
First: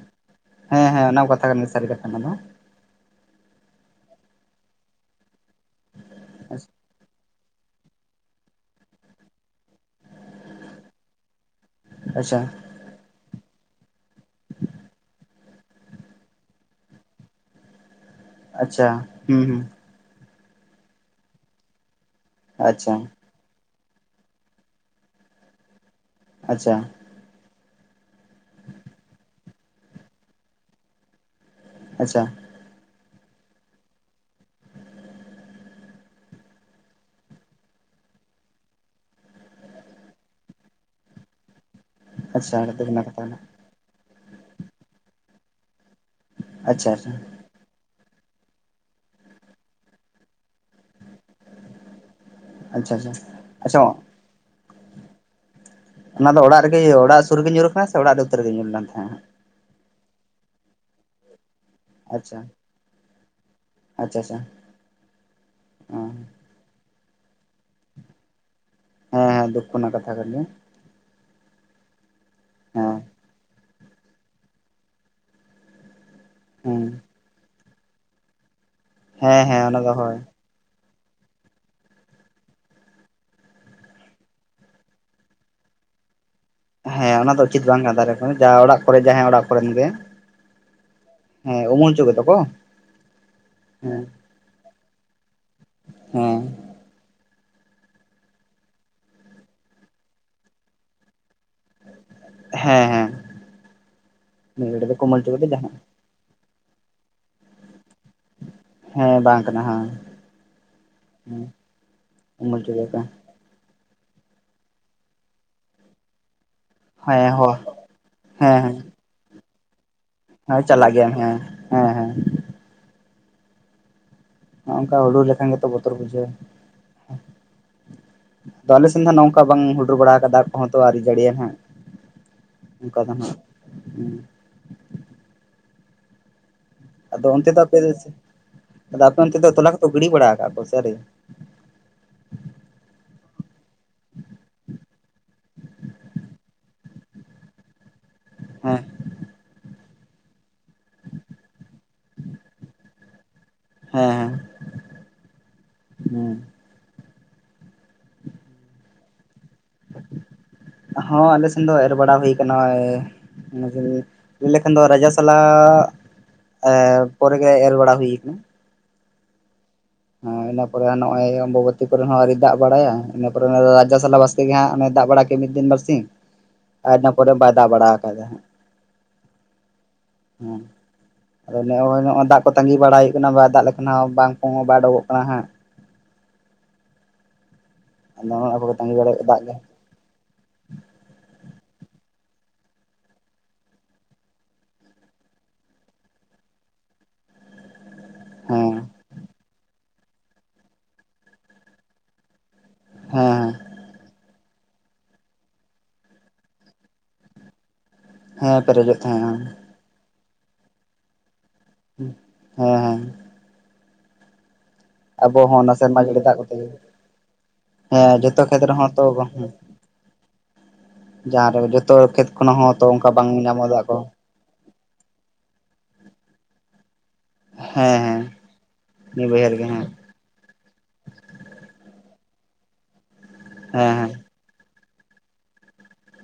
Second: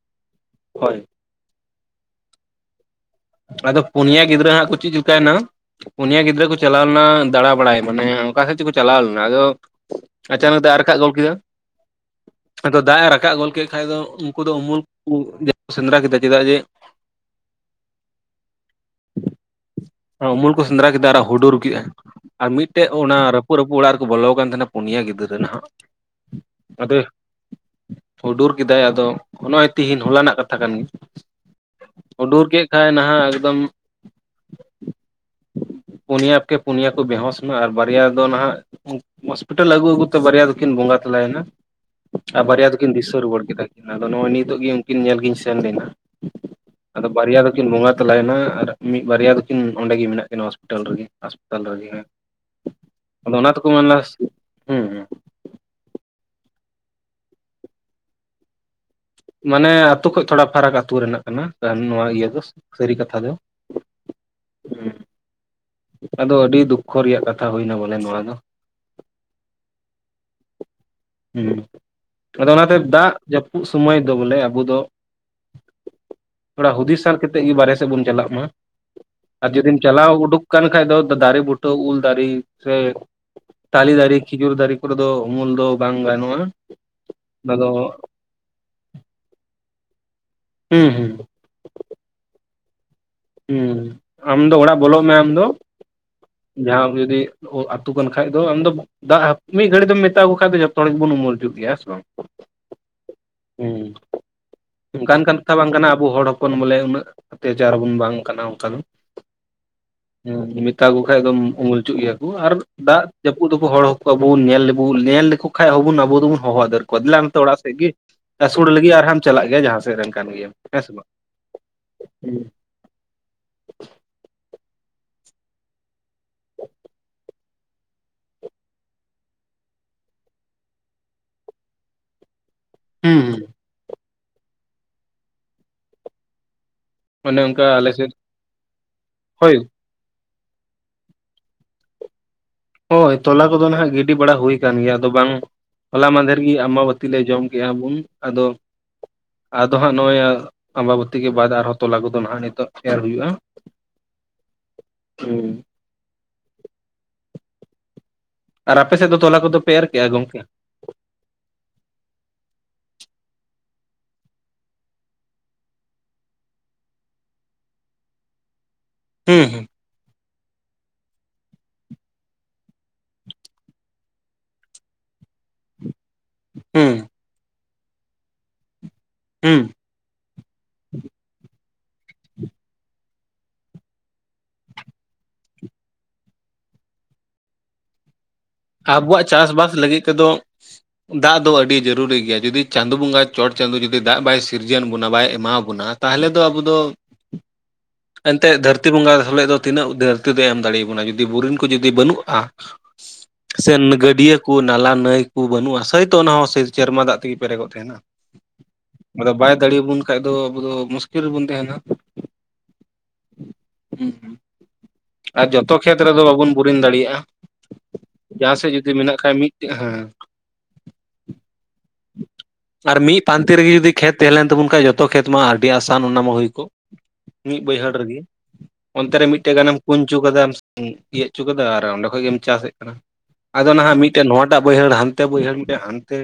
ᱦᱮᱸ ᱦᱳᱭ᱾ ᱦᱮᱸ ᱚᱱᱟ ᱠᱟᱛᱷᱟ ᱠᱟᱱ ᱜᱮᱭᱟ ᱥᱟᱹᱨᱤ ᱠᱟᱛᱷᱟ ᱚᱱᱟ ᱫᱚ ᱟᱫᱚ ᱯᱩᱱᱭᱟ ᱜᱤᱫᱽᱨᱟᱹ ᱦᱟᱸᱜ ᱠᱚ ᱪᱮᱫ ᱪᱤᱠᱟᱭᱮᱱᱟ ᱯᱚᱱᱭᱟ ᱜᱤᱫᱽᱨᱟᱹ ᱠᱚ ᱪᱟᱞᱟᱣ ᱞᱮᱱᱟ ᱫᱟᱲᱟ ᱵᱟᱲᱟᱭᱟ ᱵᱚᱱ ᱦᱮᱸ ᱚᱠᱟ ᱥᱮᱫ ᱛᱮᱠᱚ ᱪᱟᱞᱟᱣ ᱞᱮᱱᱟ ᱟᱫᱚ ᱟᱪᱟᱱᱟᱹᱠ ᱫᱟᱜ ᱮ ᱨᱟᱠᱟᱜ ᱜᱚᱫ ᱠᱮᱫᱟ᱾ ᱟᱪᱪᱷᱟ᱾ ᱟᱫᱚ ᱫᱟᱜ ᱮ ᱨᱟᱠᱟᱵ ᱜᱚᱫ ᱠᱮᱫ ᱠᱷᱟᱡ ᱫᱚ ᱩᱱᱠᱩ ᱫᱚ ᱩᱢᱩᱞ ᱠᱚ ᱥᱮᱸᱫᱽᱨᱟ ᱠᱮᱫᱟ ᱪᱮᱫᱟᱜ ᱡᱮ ᱟᱪᱪᱷᱟ ᱦᱩᱸ ᱦᱩᱸ᱾ ᱩᱢᱩᱞ ᱠᱚ ᱥᱮᱸᱫᱽᱨᱟ ᱠᱮᱫᱟ ᱟᱨ ᱦᱩᱰᱩᱨ ᱠᱮᱫᱼᱟ ᱟᱨ ᱢᱤᱫᱴᱮᱡ ᱟᱪᱪᱷᱟ ᱚᱱᱟ ᱨᱟᱹᱯᱩᱫ ᱨᱟᱹᱯᱩᱫ ᱚᱲᱟᱜ ᱨᱮᱠᱚ ᱵᱚᱞᱚ ᱟᱠᱟᱱ ᱛᱟᱦᱮᱱᱟ ᱯᱩᱱᱭᱟ ᱜᱤᱫᱽᱨᱟᱹ ᱱᱟᱦᱟᱜ ᱟᱪᱪᱷᱟ ᱟᱫᱚ ᱦᱩᱰᱩᱨ ᱠᱮᱫᱟᱭ ᱟᱫᱚ ᱱᱚᱜᱼᱚᱭ ᱛᱤᱦᱤᱧ ᱦᱚᱞᱟᱱᱟᱜ ᱠᱟᱛᱷᱟ ᱠᱟᱱ ᱜᱮ ᱟᱪᱪᱷᱟ ᱦᱩᱰᱩᱨ ᱠᱮᱫ ᱠᱷᱟᱭ ᱱᱟᱦᱟᱜ ᱮᱠᱫᱚᱢ ᱯᱚᱱᱭᱟᱯᱠᱮ ᱯᱚᱱᱭᱟ ᱠᱚ ᱵᱮᱦᱚᱥ ᱱᱟ ᱟᱨ ᱵᱟᱨᱭᱟ ᱫᱚ ᱱᱟᱦᱟᱜ ᱦᱚᱥᱯᱤᱴᱟᱞ ᱟᱹᱜᱩ ᱟᱹᱜᱩᱛᱮ ᱵᱟᱨᱭᱟ ᱫᱚᱠᱤᱱ ᱵᱚᱸᱜᱟ ᱛᱟᱞᱟᱭᱮᱱᱟ᱾ ᱟᱨ ᱟᱪᱪᱷᱟ ᱵᱟᱹᱨᱭᱟ ᱚᱱᱟ ᱫᱚ ᱠᱤᱱ ᱠᱟᱛᱷᱟ ᱠᱟᱱᱟ ᱫᱤᱥᱟᱨᱩᱣᱟᱹᱲ ᱠᱮᱫᱟ᱾ ᱟᱫᱚ ᱱᱚᱜᱼᱚᱭ ᱱᱤᱛᱚᱜ ᱜᱮ ᱩᱱᱠᱤᱱ ᱧᱮᱞ ᱜᱤᱧ ᱥᱮᱱ ᱞᱮᱱᱟ ᱟᱪᱪᱷᱟ ᱟᱫᱚ ᱟᱪᱪᱷᱟ ᱵᱟᱨᱭᱟ ᱫᱚ ᱠᱤᱱ ᱵᱚᱸᱜᱟ ᱛᱟᱞᱟᱭᱮᱱᱟ ᱟᱨ ᱢᱤᱫ ᱵᱟᱨᱭᱟ ᱫᱚᱠᱤᱱ ᱵᱚᱸᱜᱟ ᱛᱟᱞᱟᱭᱮᱱᱟ ᱟᱨ ᱢᱤᱫ ᱵᱟᱨᱭᱟ ᱫᱚᱠᱤᱱ ᱚᱱᱰᱮ ᱜᱮ ᱢᱮᱱᱟᱜ ᱠᱤᱱᱟ ᱦᱚᱥᱯᱤᱴᱟᱞ ᱨᱮᱜᱮ ᱦᱟᱥᱯᱟᱛᱟᱞ ᱨᱮᱜᱮ ᱦᱮᱸ᱾ ᱟᱪᱪᱷᱟ ᱟᱪᱪᱷᱟ ᱟᱫᱚ ᱚᱱᱟ ᱛᱮᱠᱚ ᱟᱪᱪᱷᱟ ᱢᱮᱱᱞᱟᱥ ᱦᱩᱸ ᱚᱱᱟ ᱫᱚ ᱚᱲᱟᱜ ᱨᱮᱜᱮ ᱚᱲᱟᱜ ᱥᱩᱨ ᱨᱮᱜᱮ ᱧᱩᱨ ᱟᱠᱟᱱᱟ ᱥᱮ ᱚᱲᱟᱜ ᱨᱮ ᱩᱛᱟᱹᱨ ᱨᱮᱜᱮ ᱧᱩᱨ ᱞᱮᱱ ᱛᱟᱦᱮᱸᱼᱟ? ᱢᱟᱱᱮ ᱟᱛᱳ ᱠᱷᱚᱡ ᱛᱷᱚᱲᱟ ᱯᱷᱟᱨᱟᱠ ᱟᱹᱛᱩ ᱨᱮᱱᱟᱜ ᱠᱟᱱᱟ᱾ ᱱᱚᱣᱟ ᱤᱭᱟᱹ ᱟᱪᱪᱷᱟ ᱫᱚ ᱥᱟᱹᱨᱤ ᱠᱟᱛᱷᱟ ᱫᱚ, ᱟᱪᱪᱷᱟ ᱟᱪᱪᱷᱟ ᱦᱩᱸ ᱟᱫᱚ ᱟᱹᱰᱤ ᱫᱩᱠᱠᱷᱚ ᱨᱮᱭᱟᱜ ᱠᱟᱛᱷᱟ ᱦᱩᱭᱱᱟ ᱵᱚᱞᱮ ᱱᱚᱣᱟ ᱫᱚ᱾ ᱦᱮᱸ ᱦᱮᱸ ᱫᱩᱠᱷᱚ ᱨᱮᱱᱟᱜ ᱠᱟᱛᱷᱟ ᱠᱟᱱᱟ᱾ ᱦᱩᱸ ᱟᱫᱚ ᱚᱱᱟᱛᱮ ᱫᱟᱜᱽ ᱡᱟᱹᱯᱩᱫ, ᱥᱚᱢᱚᱭ ᱫᱚ ᱵᱚᱞᱮ ᱟᱵᱚ ᱫᱚ ᱛᱷᱚᱲᱟ ᱦᱮᱸ ᱦᱩᱫᱤᱥᱟᱨ ᱠᱟᱛ ᱛᱮ ᱜᱮ ᱵᱟᱨᱦᱮ ᱥᱮᱫ ᱵᱚᱱ ᱪᱟᱞᱟᱜ ᱢᱟ᱾ ᱦᱮᱸ ᱟᱨ ᱦᱮᱸ ᱦᱮᱸ ᱡᱩᱫᱤᱢ ᱚᱱᱟ ᱫᱚ ᱪᱟᱞᱟᱣ ᱦᱳᱭ ᱩᱰᱩᱠ, ᱠᱟᱱ ᱠᱷᱟᱡ ᱫᱚ ᱫᱟᱨᱮ ᱵᱩᱴᱟᱹ ᱩᱞ ᱫᱟᱨᱮ ᱥᱮ, ᱛᱟᱞᱮ ᱫᱟᱨᱮ ᱠᱷᱤᱡᱩᱨ ᱫᱟᱨᱮ ᱠᱚᱨᱮ ᱫᱚ ᱩᱢᱩᱞ ᱫᱚ ᱵᱟᱝ ᱜᱟᱱᱚᱜᱼᱟ᱾ ᱦᱮᱸ ᱚᱱᱟ ᱫᱚ ᱩᱪᱤᱛ ᱵᱟᱝ ᱠᱟᱱ ᱛᱮ ᱡᱟᱦᱟᱸ ᱚᱲᱟᱜ ᱠᱚᱨᱮ ᱡᱟᱦᱟᱸᱟᱭ ᱚᱲᱟᱜ ᱠᱚᱨᱮᱱ ᱜᱮ᱾ ᱦᱩᱸ ᱦᱩᱸ, ᱦᱮᱸ ᱩᱢᱩᱞ ᱪᱩ ᱠᱮᱫᱟ ᱠᱚ ᱦᱩᱸ ᱦᱮᱸ ᱟᱢ ᱫᱚ ᱚᱲᱟᱜ ᱵᱚᱞᱚᱜ ᱢᱮ ᱟᱢ ᱫᱚ, ᱦᱮᱸ, ᱡᱟᱦᱟᱸ ᱠᱚ ᱡᱩᱫᱤ ᱟᱹᱛᱩ ᱠᱟᱱ ᱠᱷᱟᱭ ᱫᱚ ᱟᱢ ᱫᱟᱜᱽ ᱢᱤᱫ ᱜᱷᱟᱹᱲᱤᱜ ᱫᱚᱢ ᱢᱮᱛᱟᱣᱟᱠᱚ ᱠᱷᱟᱱ ᱫᱚ ᱡᱚᱛᱚ ᱦᱚᱲ ᱜᱮᱵᱚᱱ ᱩᱢᱩᱞ ᱩᱪᱩᱜ ᱜᱮᱭᱟ ᱥᱮ ᱵᱟᱝ, ᱦᱮᱸ ᱦᱮᱸ ᱦᱩᱸ ᱱᱤᱭᱟᱹ ᱜᱷᱟᱹᱲᱤ ᱫᱚ ᱠᱳᱢᱚᱞ ᱚᱱᱠᱟᱱ ᱪᱩᱠ ᱠᱟᱱ ᱫᱚ ᱠᱟᱛᱷᱟ ᱵᱟᱝ ᱡᱟᱦᱟᱸ ᱠᱟᱱᱟ ᱟᱵᱚ ᱦᱚᱲ ᱦᱚᱯ ᱯᱚᱱ ᱵᱚᱞᱮ ᱩᱱᱟᱹᱜ ᱚᱛᱟᱭᱪᱟᱨ ᱵᱚᱱ ᱵᱟᱝ ᱠᱟᱱᱟ ᱚᱱᱠᱟ ᱫᱚ, ᱦᱟᱸ ᱦᱮᱸ ᱢᱮᱛᱟ ᱠᱚ ᱠᱷᱟᱭ ᱫᱚᱢ ᱩᱢᱩᱞ ᱚᱪᱚ ᱜᱮᱭᱟ ᱠᱚ ᱟᱨ ᱩᱢᱩᱞ ᱪᱩᱠ ᱫᱟᱜᱽ ᱠᱟᱱᱟ ᱡᱟᱹᱯᱩᱫ ᱵᱩ ᱦᱚᱲ ᱦᱚᱸ ᱟᱵᱚᱱ ᱧᱮᱞ ᱞᱮᱵᱚ ᱧᱮᱞ ᱞᱮᱠᱚ ᱠᱷᱟᱭ ᱦᱚᱵᱚᱱ ᱫᱚᱵᱚᱱ ᱦᱚᱦᱚ ᱟᱫᱮᱨ ᱠᱚᱫᱞᱟᱭᱟᱢ ᱦᱮᱸ ᱛᱚ ᱦᱚᱸ ᱚᱲᱟᱜ ᱥᱮᱡᱜᱮ ᱟᱹᱥᱩᱲ ᱞᱟᱹᱜᱤᱫ ᱟᱨᱦᱚᱢ ᱪᱟᱞᱟᱜ ᱜᱮᱭᱟ ᱡᱟᱦᱟᱸ ᱥᱮᱜ ᱨᱮᱱ ᱠᱟᱱ ᱜᱮᱭᱟᱢ ᱦᱳᱭ ᱥᱮ ᱪᱟᱞᱟᱜ ᱵᱟᱝ ᱜᱮᱭᱟᱢ ᱦᱮᱸ, ᱦᱮᱸ ᱦᱮᱸ ᱦᱩᱸ ᱚᱝᱠᱟ ᱦᱩᱲᱩ ᱞᱮᱠᱷᱟᱱ ᱜᱮᱛᱚ ᱵᱚᱛᱚᱨ ᱵᱩᱡᱷᱟᱹᱜ, ᱛᱚ ᱟᱞᱮ ᱥᱮᱱ ᱫᱚ ᱱᱚᱝᱠᱟ ᱵᱟᱝ ᱦᱩᱰᱩᱨ ᱵᱟᱲᱟ ᱠᱟᱫᱟ ᱫᱟᱜ ᱠᱚᱦᱚᱸ ᱛᱚ ᱟᱹᱨᱤ ᱡᱟᱹᱲᱤᱭᱟ ᱦᱟᱜ, ᱚᱱᱠᱟ ᱫᱚ ᱦᱟᱸᱜ, ᱦᱩᱸ ᱦᱩᱸ ᱟᱫᱚ ᱚᱱᱮ ᱚᱱᱛᱮ ᱫᱚ ᱚᱱᱠᱟ ᱟᱯᱮ ᱟᱞᱮᱥᱮᱫ ᱟᱫᱚ ᱟᱯᱮ ᱚᱱᱛᱮ ᱫᱚ ᱦᱳᱭ ᱛᱚᱞᱟ ᱠᱚᱫᱚ ᱜᱤᱲᱤ ᱵᱟᱲᱟ ᱟᱠᱟᱫ ᱠᱟᱜᱼᱟ ᱠᱚᱱ ᱥᱟᱹᱨᱤ ᱦᱚᱭ ᱛᱚᱞᱟ ᱠᱚᱫᱚ ᱱᱟᱦᱱᱟᱜ ᱜᱤᱰᱤ ᱵᱟᱲᱟ ᱦᱳᱹᱚᱭᱭ ᱟᱠᱟᱱ ᱜᱮᱭᱟ ᱟᱫᱚ ᱵᱟᱝ, ᱦᱚᱞᱟ ᱢᱟᱫᱷᱮᱨ ᱜᱮ ᱟᱢᱟᱟ ᱵᱟᱹᱛᱤ ᱞᱮ ᱡᱚᱢ ᱠᱮᱜᱼᱟ ᱵᱚᱱ ᱟᱫᱚ, ᱦᱮᱸ ᱟᱫᱚ ᱦᱟᱸᱜ ᱱᱚᱜᱼᱚᱭ ᱟᱢᱵᱟᱵᱟᱹᱛᱤ ᱜᱮ ᱵᱟᱫ ᱟᱨᱦᱚᱸ ᱛᱚᱞᱟ ᱫᱚ ᱦᱟᱸᱜ ᱱᱤᱛᱚᱜ ᱮᱨ ᱦᱩᱭᱩᱜᱼᱟ᱾ ᱦᱮᱸ ᱦᱩᱸ ᱦᱮᱸ ᱦᱩᱸ, ᱟᱨ ᱟᱯᱮ ᱥᱮᱫ ᱫᱚ ᱛᱚᱞᱟ ᱠᱚᱫᱚ ᱯᱮ ᱮᱨ ᱠᱮᱭᱼᱟ ᱜᱚᱝᱠᱮ? ᱦᱚᱸ ᱟᱞᱮ ᱥᱮᱱ ᱫᱚ ᱮᱨ ᱵᱟᱲᱟ ᱦᱩᱭ ᱠᱟᱱᱟ ᱱᱚᱜ ᱚᱭ ᱞᱟᱹᱭ ᱞᱮᱠᱷᱟᱱ ᱫᱚ ᱨᱟᱡᱟ ᱥᱟᱞᱟᱜ ᱮᱸ ᱯᱚᱨᱮᱜ ᱜᱮ ᱮᱨ ᱵᱟᱲᱟ ᱦᱩᱭ ᱠᱟᱱᱟ᱾ ᱦᱩᱸ ᱦᱩᱸ, ᱦᱮᱸ ᱤᱱᱟ ᱯᱚᱨᱮ ᱱᱚᱜᱼᱚᱭ ᱚᱢᱵᱟᱵᱚᱛᱤ ᱠᱚᱨᱮ ᱦᱚᱸ ᱟᱣᱨᱤ ᱫᱟᱜᱲ ᱵᱟᱲᱟᱭᱟ ᱤᱱᱟ ᱯᱚᱨᱮ ᱨᱟᱡᱟ ᱥᱟᱞᱟᱜ ᱵᱟᱥ ᱜᱮ ᱦᱟᱸᱜ ᱚᱱᱮ ᱫᱟᱜᱽ ᱵᱟᱲᱟ ᱠᱮᱫ ᱢᱤᱫ ᱫᱤᱱ ᱵᱟᱨᱥᱤᱧ ᱤᱱᱟᱹ ᱦᱩᱸ ᱟᱨ ᱤᱱᱟᱹ ᱯᱚᱨᱮ ᱵᱟᱭ ᱫᱟᱜᱽ ᱵᱟᱲᱟ ᱟᱠᱟᱫᱟ ᱦᱟᱸᱜ᱾ ᱦᱩᱸ ᱦᱚᱸ ᱟᱫᱚ ᱱᱚᱜᱼᱚᱭ ᱱᱚᱜᱼᱚᱭ ᱫᱟᱜᱽ ᱠᱚ ᱛᱟᱸᱜᱤ ᱵᱟᱲᱟ ᱦᱩᱭᱩᱜ ᱠᱟᱱᱟ ᱵᱟᱭ ᱫᱟᱜᱽ ᱞᱮᱠᱷᱟᱱ ᱵᱟᱝ ᱠᱚ ᱵᱟᱭ ᱫᱟᱜᱚᱜ ᱠᱟᱱᱟ ᱦᱟᱸᱜ᱾ ᱚᱱᱟᱦᱚ ᱟᱵᱚ ᱟᱵᱚᱣᱟᱜ ᱪᱟᱥᱵᱟᱥ ᱞᱟᱹᱜᱤᱜ ᱛᱮᱫᱚ, ᱫᱟᱜᱽ ᱫᱚ ᱟᱹᱰᱤ ᱡᱟᱹᱨᱩᱨᱤ ᱜᱮᱭᱟ ᱡᱩᱫᱤ ᱪᱟᱸᱫ ᱵᱚᱸᱜᱟ ᱪᱚᱴ ᱪᱟᱸᱫ ᱡᱩᱫᱤ ᱫᱟᱜᱽ ᱵᱟᱭ ᱥᱤᱨᱡᱚᱱ ᱵᱚᱱᱟ ᱵᱟᱭ ᱮᱢᱟ ᱵᱚᱱᱟ, ᱛᱟᱦᱚᱞᱮ ᱫᱚ ᱟᱵᱚ ᱫᱚᱼᱼ [inaudible] ᱮᱱᱛᱮ ᱦᱮᱸ ᱫᱷᱟᱹᱨᱛᱤ ᱵᱚᱸᱜᱟ ᱦᱤᱞᱚᱜ ᱫᱚ ᱛᱤᱱᱟᱹᱜ [unintelligible] ᱫᱚᱭ ᱮᱢ ᱫᱟᱲᱮᱭ ᱟᱵᱚᱱᱟ ᱡᱩᱫᱤ [unintelligible] ᱡᱩᱫᱤ ᱵᱟᱹᱱᱩᱜᱼᱟ ᱦᱮᱸ ᱥᱮ ᱜᱟᱹᱰᱭᱟᱹ ᱠᱚ ᱱᱟᱞᱟ ᱱᱟᱹᱭ ᱠᱚ ᱵᱟᱹᱱᱩᱜᱼᱟ ᱥᱚᱭᱛᱚ ᱚᱱᱟ ᱦᱚᱸ ᱥᱮᱨᱢᱟ ᱫᱟᱜ ᱛᱮᱜᱮ ᱯᱮᱨᱮᱜᱚᱜ ᱛᱟᱦᱮᱱᱟ ᱦᱮᱸ ᱯᱮᱨᱮᱡᱚᱜ ᱛᱟᱦᱮᱸᱜᱼᱟ ᱟᱫᱚ ᱵᱟᱭ ᱫᱟᱲᱮᱭ ᱟᱵᱚᱱ ᱠᱷᱟᱡ ᱫᱚ ᱟᱵᱚ ᱫᱚ ᱢᱩᱥᱠᱤᱞ ᱨᱮᱵᱚᱱ ᱛᱟᱦᱮᱱᱟ ᱦᱮᱸ ᱦᱮᱸᱼᱼ ᱦᱩᱸ ᱟᱵᱚ ᱟᱨ ᱦᱚᱸ ᱡᱚᱛᱚ ᱚᱱᱟ ᱠᱷᱮᱛ ᱥᱮᱨᱢᱟ ᱡᱟᱹᱲᱤ ᱨᱮᱫᱚ ᱫᱟᱜ ᱵᱟᱵᱚᱱ ᱠᱚᱛᱮ ᱜᱮ ᱵᱩᱨᱤᱱ ᱫᱟᱲᱮᱭᱟᱜᱼᱟ ᱦᱮᱸ ᱡᱚᱛᱚ ᱡᱟᱦᱟᱸ ᱠᱷᱮᱛ ᱥᱮᱫ ᱨᱮᱦᱚᱸ ᱡᱩᱫᱤ ᱛᱚ ᱢᱮᱱᱟᱜ ᱠᱷᱟᱡ ᱢᱤᱫᱴᱮᱡ ᱦᱮᱸᱼᱼ ᱡᱟᱦᱟᱸ ᱨᱮ ᱡᱚᱛᱚ ᱠᱷᱮᱛ ᱠᱷᱚᱱᱟᱜ ᱦᱚᱸ ᱛᱚ ᱟᱨ ᱚᱱᱠᱟ ᱢᱤᱫ ᱵᱟᱝ ᱯᱟᱱᱛᱮ ᱧᱟᱢᱚᱜ ᱨᱮᱜᱮ ᱫᱟ ᱡᱩᱫᱤ ᱠᱚᱼᱼ ᱠᱷᱮᱛ ᱛᱟᱦᱮᱸ ᱞᱮᱱ ᱛᱟᱵᱚᱱ ᱠᱷᱟᱡ ᱡᱚᱛᱚ ᱠᱷᱮᱛ ᱢᱟ ᱟᱹᱰᱤ ᱟᱥᱟᱱ ᱚᱱᱟ ᱢᱟ ᱦᱩᱭ ᱠᱚᱜ ᱢᱤᱫ ᱵᱟᱹᱭᱦᱟᱹᱲ ᱦᱮᱸ ᱨᱮ ᱜᱮ ᱦᱮᱸ ᱚᱱᱛᱮ ᱨᱮ ᱱᱤᱭᱟᱹ ᱵᱟᱹᱭᱦᱟᱹᱲ ᱢᱤᱫᱴᱮᱡ ᱜᱮ ᱜᱟᱱᱮᱢ ᱦᱮᱸ ᱠᱩᱧ [unintelligible] ᱤᱭᱟᱹᱪ ᱠᱟᱫᱟ ᱚᱸᱰᱮ ᱠᱷᱚᱡ ᱜᱮᱢ ᱪᱟᱥ ᱮᱫ ᱠᱟᱱᱟ ᱟᱫᱚ ᱱᱟᱦᱟᱜ ᱦᱮᱸ ᱢᱤᱫᱴᱮᱱ ᱮᱴᱟᱜ ᱵᱟᱹᱭᱦᱟᱹᱲ ᱦᱟᱱᱛᱮ ᱵᱟᱹᱭᱦᱟᱹᱲ ᱢᱤᱫᱴᱮᱱ ᱦᱟᱱᱛᱮ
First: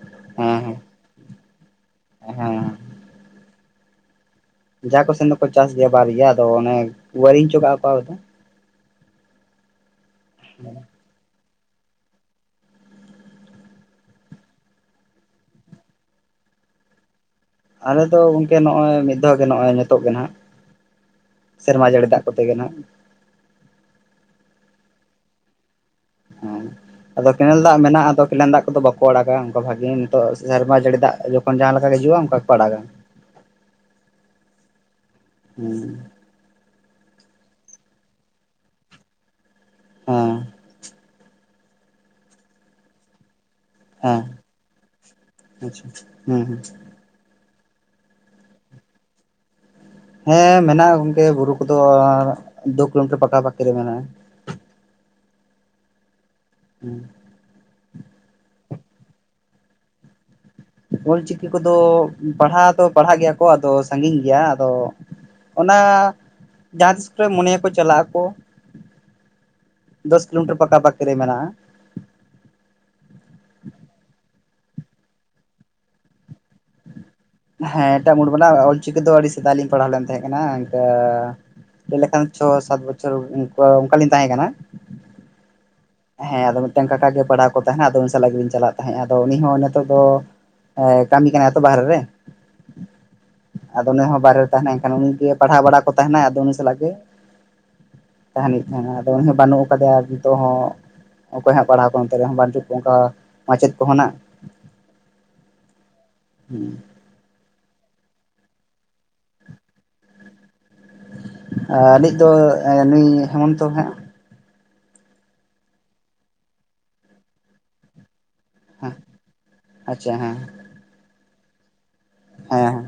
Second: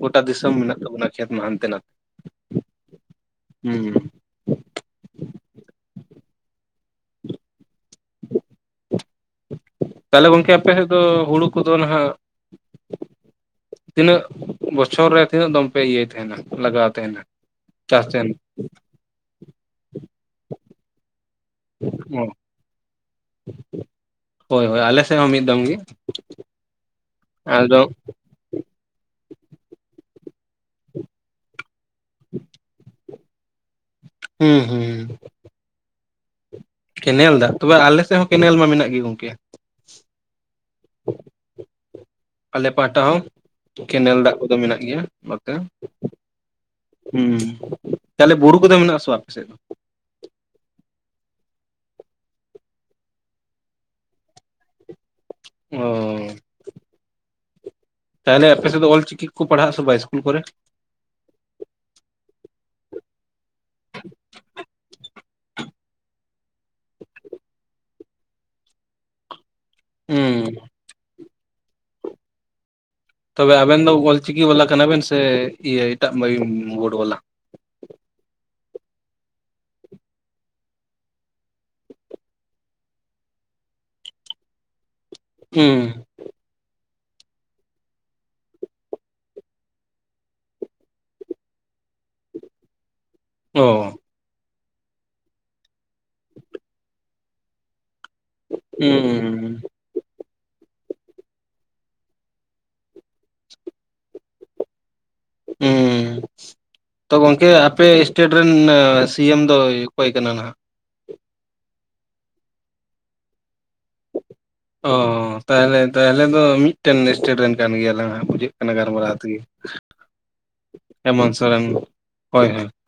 ᱜᱚᱴᱟ ᱫᱤᱥᱚᱢ ᱦᱮᱸ ᱦᱮᱸ ᱢᱮᱱᱟᱜ ᱛᱟᱵᱚᱱᱟ ᱠᱷᱮᱛ ᱢᱟ ᱦᱟᱱᱛᱮ ᱱᱟᱛᱮᱼᱼ ᱦᱮᱸ ᱦᱩᱸ ᱡᱟᱦᱟᱸ ᱠᱚ ᱥᱮᱱ ᱫᱚᱠᱚ ᱪᱟᱥ ᱜᱮᱭᱟ ᱵᱟᱨ ᱜᱮᱭᱟ ᱟᱫᱚ ᱚᱱᱮ ᱣᱟᱹᱨᱤᱝ ᱪᱚ ᱠᱟᱜᱼᱟ ᱠᱚ ᱫᱚᱼᱼ ᱛᱟᱦᱞᱮ ᱜᱚᱢᱠᱮ ᱟᱯᱮ ᱥᱮᱫ ᱫᱚ ᱦᱩᱲᱩ ᱠᱚ ᱫᱚ ᱱᱟᱜ ᱛᱤᱱᱟᱹᱜ ᱵᱚᱪᱷᱚᱨ ᱨᱮ ᱛᱤᱱᱟᱹᱜ ᱫᱚᱢ ᱯᱮ ᱤᱭᱟᱹᱭ ᱛᱟᱦᱮᱱᱟ ᱞᱟᱜᱟᱣ ᱛᱟᱦᱮᱱᱟ ᱟᱞᱮ ᱪᱟᱥ ᱫᱚ ᱛᱟᱦᱮᱱᱟ ᱜᱚᱝᱠᱮ ᱱᱚᱜᱼᱚᱭ ᱢᱤᱫ ᱫᱷᱟᱣ ᱜᱮ ᱱᱚᱜᱼᱚᱭ ᱱᱤᱛᱚᱜ ᱜᱮ ᱱᱟᱜᱼᱼ ᱥᱮᱨᱢᱟ ᱡᱟᱹᱲᱤ ᱫᱟᱜ ᱠᱚᱛᱮ ᱜᱮ ᱱᱟᱜ ᱦᱳᱭ ᱦᱳᱭ ᱟᱞᱮ ᱥᱮᱫ ᱦᱚᱸ ᱢᱤᱫ ᱫᱚᱢ ᱜᱮᱼᱼ ᱦᱮᱸ ᱟᱫᱚ ᱠᱮᱱᱮᱞ ᱫᱟᱜ ᱢᱮᱱᱟᱜᱼᱟ ᱟᱫᱚᱼᱼ ᱠᱮᱞᱮᱱ ᱫᱟᱜ ᱠᱚ ᱫᱚ ᱵᱟᱠᱚ ᱟᱲᱟᱜᱟ ᱚᱱᱠᱟ ᱵᱷᱟᱜᱤ ᱱᱤᱛᱚᱜ ᱥᱮᱨᱢᱟ ᱡᱟᱹᱲᱤ ᱫᱟᱜ ᱡᱚᱠᱷᱚᱱ ᱡᱟᱦᱟᱸ ᱞᱮᱠᱟ ᱦᱤᱡᱩᱜᱼᱟ ᱚᱱᱠᱟ ᱜᱮᱠᱚ ᱟᱲᱟᱜᱟ ᱦᱩᱸ ᱦᱩᱸ ᱦᱩᱸ ᱠᱮᱱᱮᱞ ᱫᱟᱜ ᱛᱚᱵᱮ ᱟᱞᱮ ᱥᱮᱫ ᱦᱚᱸ ᱠᱮᱱᱮᱞ ᱢᱟ ᱢᱮᱱᱟᱜ ᱜᱮ ᱜᱚᱝᱠᱮ [unintelligible] ᱟᱞᱮ ᱯᱟᱦᱴᱟ ᱦᱚᱸᱼᱼ ᱠᱮᱱᱮᱞ ᱦᱮᱸ ᱫᱟᱜ ᱠᱚᱫᱚ ᱢᱮᱱᱟᱜ ᱜᱮᱭᱟ ᱵᱟᱛᱮᱼᱼ ᱟᱪᱪᱷᱟ ᱦᱩᱸ ᱦᱩᱸ ᱦᱮᱸ ᱛᱟᱦᱚᱞᱮ ᱵᱩᱨᱩ ᱠᱚᱫᱚ ᱢᱮᱱᱟᱜ ᱟᱥᱮ ᱟᱯᱮ ᱥᱮᱫ ᱫᱚᱼᱼ ᱦᱮᱸ ᱢᱮᱱᱟᱜᱼᱟ ᱜᱚᱝᱠᱮ ᱵᱩᱨᱩ ᱠᱚᱫᱚ ᱫᱩ ᱠᱤᱞᱳᱢᱤᱴᱟᱨ ᱯᱟᱠᱟ ᱯᱟᱠᱤ ᱨᱮ ᱢᱮᱱᱟᱜᱼᱟ [unintelligible] [unintelligible] ᱛᱟᱦᱚᱞᱮ ᱟᱯᱮ ᱥᱮᱫ ᱚᱞᱪᱤᱠᱤ ᱠᱚ ᱯᱟᱲᱦᱟᱜ ᱟ ᱥᱮ ᱵᱟᱭ ᱤᱥᱠᱩᱞ ᱠᱚ ᱨᱮᱼᱼ ᱚᱞᱪᱤᱠᱤ ᱠᱚᱫᱚ ᱯᱟᱲᱦᱟᱣ ᱫᱚ ᱯᱟᱲᱦᱟᱜ ᱜᱮᱭᱟ ᱠᱚ ᱟᱫᱚ ᱥᱟᱺᱜᱤᱧ ᱜᱮᱭᱟ ᱟᱫᱚᱼᱼ ᱚᱱᱟ ᱡᱟᱦᱟᱸ ᱛᱤᱥ ᱠᱚᱨᱮ ᱢᱚᱱᱮᱭ ᱟᱠᱚ ᱪᱟᱞᱟᱜ ᱟᱠᱚᱼᱼ ᱫᱚᱥ ᱦᱩᱸ ᱠᱤᱞᱳᱢᱤᱴᱟᱨ ᱯᱟᱠᱟ ᱯᱟᱠᱤ ᱨᱮ ᱢᱮᱱᱟᱜᱼᱟ ᱛᱚᱵᱮ ᱟᱵᱮᱱ ᱫᱚ ᱚᱞ ᱪᱤᱠᱤ ᱵᱟᱞᱟ ᱠᱟᱱᱟ ᱵᱮᱱ ᱥᱮ ᱤᱭᱟᱹ ᱮᱴᱟᱜ ᱵᱳᱰ ᱵᱟᱞᱟ ᱦᱮᱸ ᱮᱴᱟᱜ ᱵᱩᱰ ᱵᱟᱞᱟ ᱚᱞᱪᱤᱠᱤ ᱫᱚ ᱟᱹᱰᱤ ᱥᱮᱫᱟᱭ ᱞᱤᱧ ᱯᱟᱲᱦᱟᱣ ᱞᱮᱱ ᱛᱟᱦᱮᱸ ᱠᱟᱱᱟ ᱤᱱᱠᱟᱹᱼᱼ ᱞᱟᱹᱭ ᱞᱮᱠᱷᱟᱱ ᱪᱷᱚ ᱥᱟᱛ ᱵᱚᱪᱷᱚᱨ ᱚᱱᱠᱟ ᱚᱱᱠᱟᱞᱤᱧ ᱛᱟᱦᱮᱸ ᱠᱟᱱᱟ ᱦᱩᱸ ᱦᱮᱸ ᱟᱫᱚ ᱢᱤᱫᱴᱟᱝ ᱠᱟᱠᱟ ᱜᱮ ᱯᱟᱲᱦᱟᱣ ᱠᱚ ᱛᱟᱦᱮᱸᱱᱟ ᱟᱫᱚ ᱩᱱᱤ ᱥᱟᱞᱟᱜ ᱜᱮᱞᱤᱧ ᱪᱟᱞᱟᱜ ᱛᱟᱦᱮᱸᱜ-ᱟ ᱟᱫᱚ ᱩᱱᱤ ᱦᱚᱸ ᱱᱤᱛᱚᱜ ᱫᱚ ᱮᱸ ᱠᱟᱢᱤ ᱠᱟᱱᱟᱭ ᱛᱚ ᱵᱟᱦᱨᱮ ᱨᱮᱼᱼ ᱟᱫᱚ ᱚ ᱩᱱᱤ ᱦᱚᱸ ᱵᱟᱦᱨᱮ ᱛᱟᱦᱮᱸᱱᱟᱭ ᱮᱱᱠᱷᱟᱱ ᱩᱱᱤ ᱜᱮ ᱯᱟᱲᱦᱟᱣ ᱵᱟᱲᱟ ᱠᱚ ᱛᱟᱦᱮᱸ ᱱᱟᱭ ᱟᱫᱚ ᱩᱱᱤ ᱥᱟᱞᱟᱜ ᱜᱮᱼᱼ ᱛᱟᱦᱮᱱ ᱦᱩᱭᱩᱜ ᱛᱟᱦᱮᱱᱟ᱾ᱟᱫᱚ ᱩᱱᱤ ᱦᱚᱸ ᱵᱟᱹᱱᱩᱜ ᱦᱩᱸ ᱟᱠᱟᱫᱮᱭᱟ᱾ ᱟᱨ ᱱᱤᱛᱚᱜ ᱦᱚᱸ ᱚᱠᱚᱭ ᱦᱟᱸᱜ ᱯᱟᱲᱦᱟᱣ ᱠᱚ᱾ ᱚᱱᱛᱮ ᱨᱮᱦᱚᱸ ᱵᱟᱹᱱᱪᱩ-ᱜ ᱠᱚ ᱚᱝᱠᱟ ᱢᱟᱪᱮᱫ ᱠᱚᱼᱦᱚᱸ ᱱᱟᱜ ᱦᱩᱸ [unintelligible] ᱸ ᱛᱚ ᱜᱚᱝᱠᱮ, ᱟᱯᱮ ᱤᱥᱴᱮᱴ ᱨᱮᱱ ᱥᱤ ᱮᱢ ᱫᱚᱭ ᱚᱠᱚᱭ ᱠᱟᱱᱟ ᱱᱟᱦᱜ? ᱟᱞᱮᱭᱤᱡ ᱫᱚ ᱱᱩᱭ ᱦᱮᱢᱚᱱᱛᱚ ᱦᱟᱸᱜ ᱚ ᱛᱟᱦᱞᱮ, ᱛᱟᱦᱞᱮ ᱫᱚ ᱢᱤᱫᱴᱮᱱ ᱤᱥᱴᱮᱴ ᱨᱮᱱ ᱠᱟᱱ ᱜᱮᱭᱟᱞᱟᱝ ᱵᱩᱡᱟᱹᱜ ᱜᱟᱨᱢᱟᱨᱟ ᱛᱤᱜᱤ ᱟᱪᱪᱷᱟ ᱦᱮᱸ ᱦᱮᱢᱚᱱ ᱥᱚᱨᱮᱱ᱾ ᱦᱳᱭ ᱦᱮᱸ ᱦᱳᱭ ᱦᱮᱸ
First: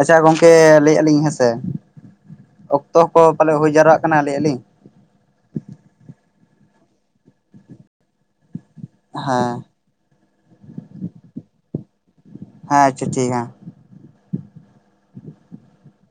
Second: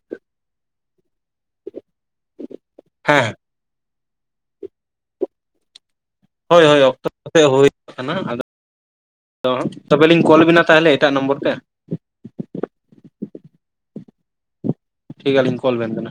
ᱟᱪᱪᱷᱟ ᱜᱚᱝᱠᱮ ᱞᱟᱹᱭᱮᱜ-ᱟ᱾ ᱞᱤᱧ ᱦᱮᱸ ᱥᱮ ᱾ᱟᱠ ᱛᱚ ᱠᱚ ᱦᱮᱸ ᱯᱟᱞᱮᱜ ᱦᱩᱭ ᱡᱟᱣᱨᱟᱣᱟ-ᱜ ᱠᱟᱱᱟ᱾ ᱞᱟᱹᱭ-ᱟ ᱞᱤᱧ ᱦᱳᱭ, ᱦᱳᱭ ᱚᱠᱛᱚ ᱦᱩᱭ ᱟᱠᱟᱱᱟ᱾ ᱟᱫᱚ ᱦᱮᱸ ᱛᱚᱵᱮ ᱞᱤᱧ ᱠᱚᱞᱵᱤᱱᱟ᱾ ᱛᱟᱦᱞᱮ ᱮᱴᱟᱜ ᱱᱚᱢᱵᱚᱨ ᱛᱮ᱾ ᱦᱮᱸ ᱟᱪᱷᱟ ᱴᱷᱤᱠ ᱦᱟᱸ ᱴᱷᱤᱠ ᱜᱮ ᱟᱞᱤᱧ ᱠᱚᱞ ᱵᱮᱱ ᱠᱟᱱᱟ᱾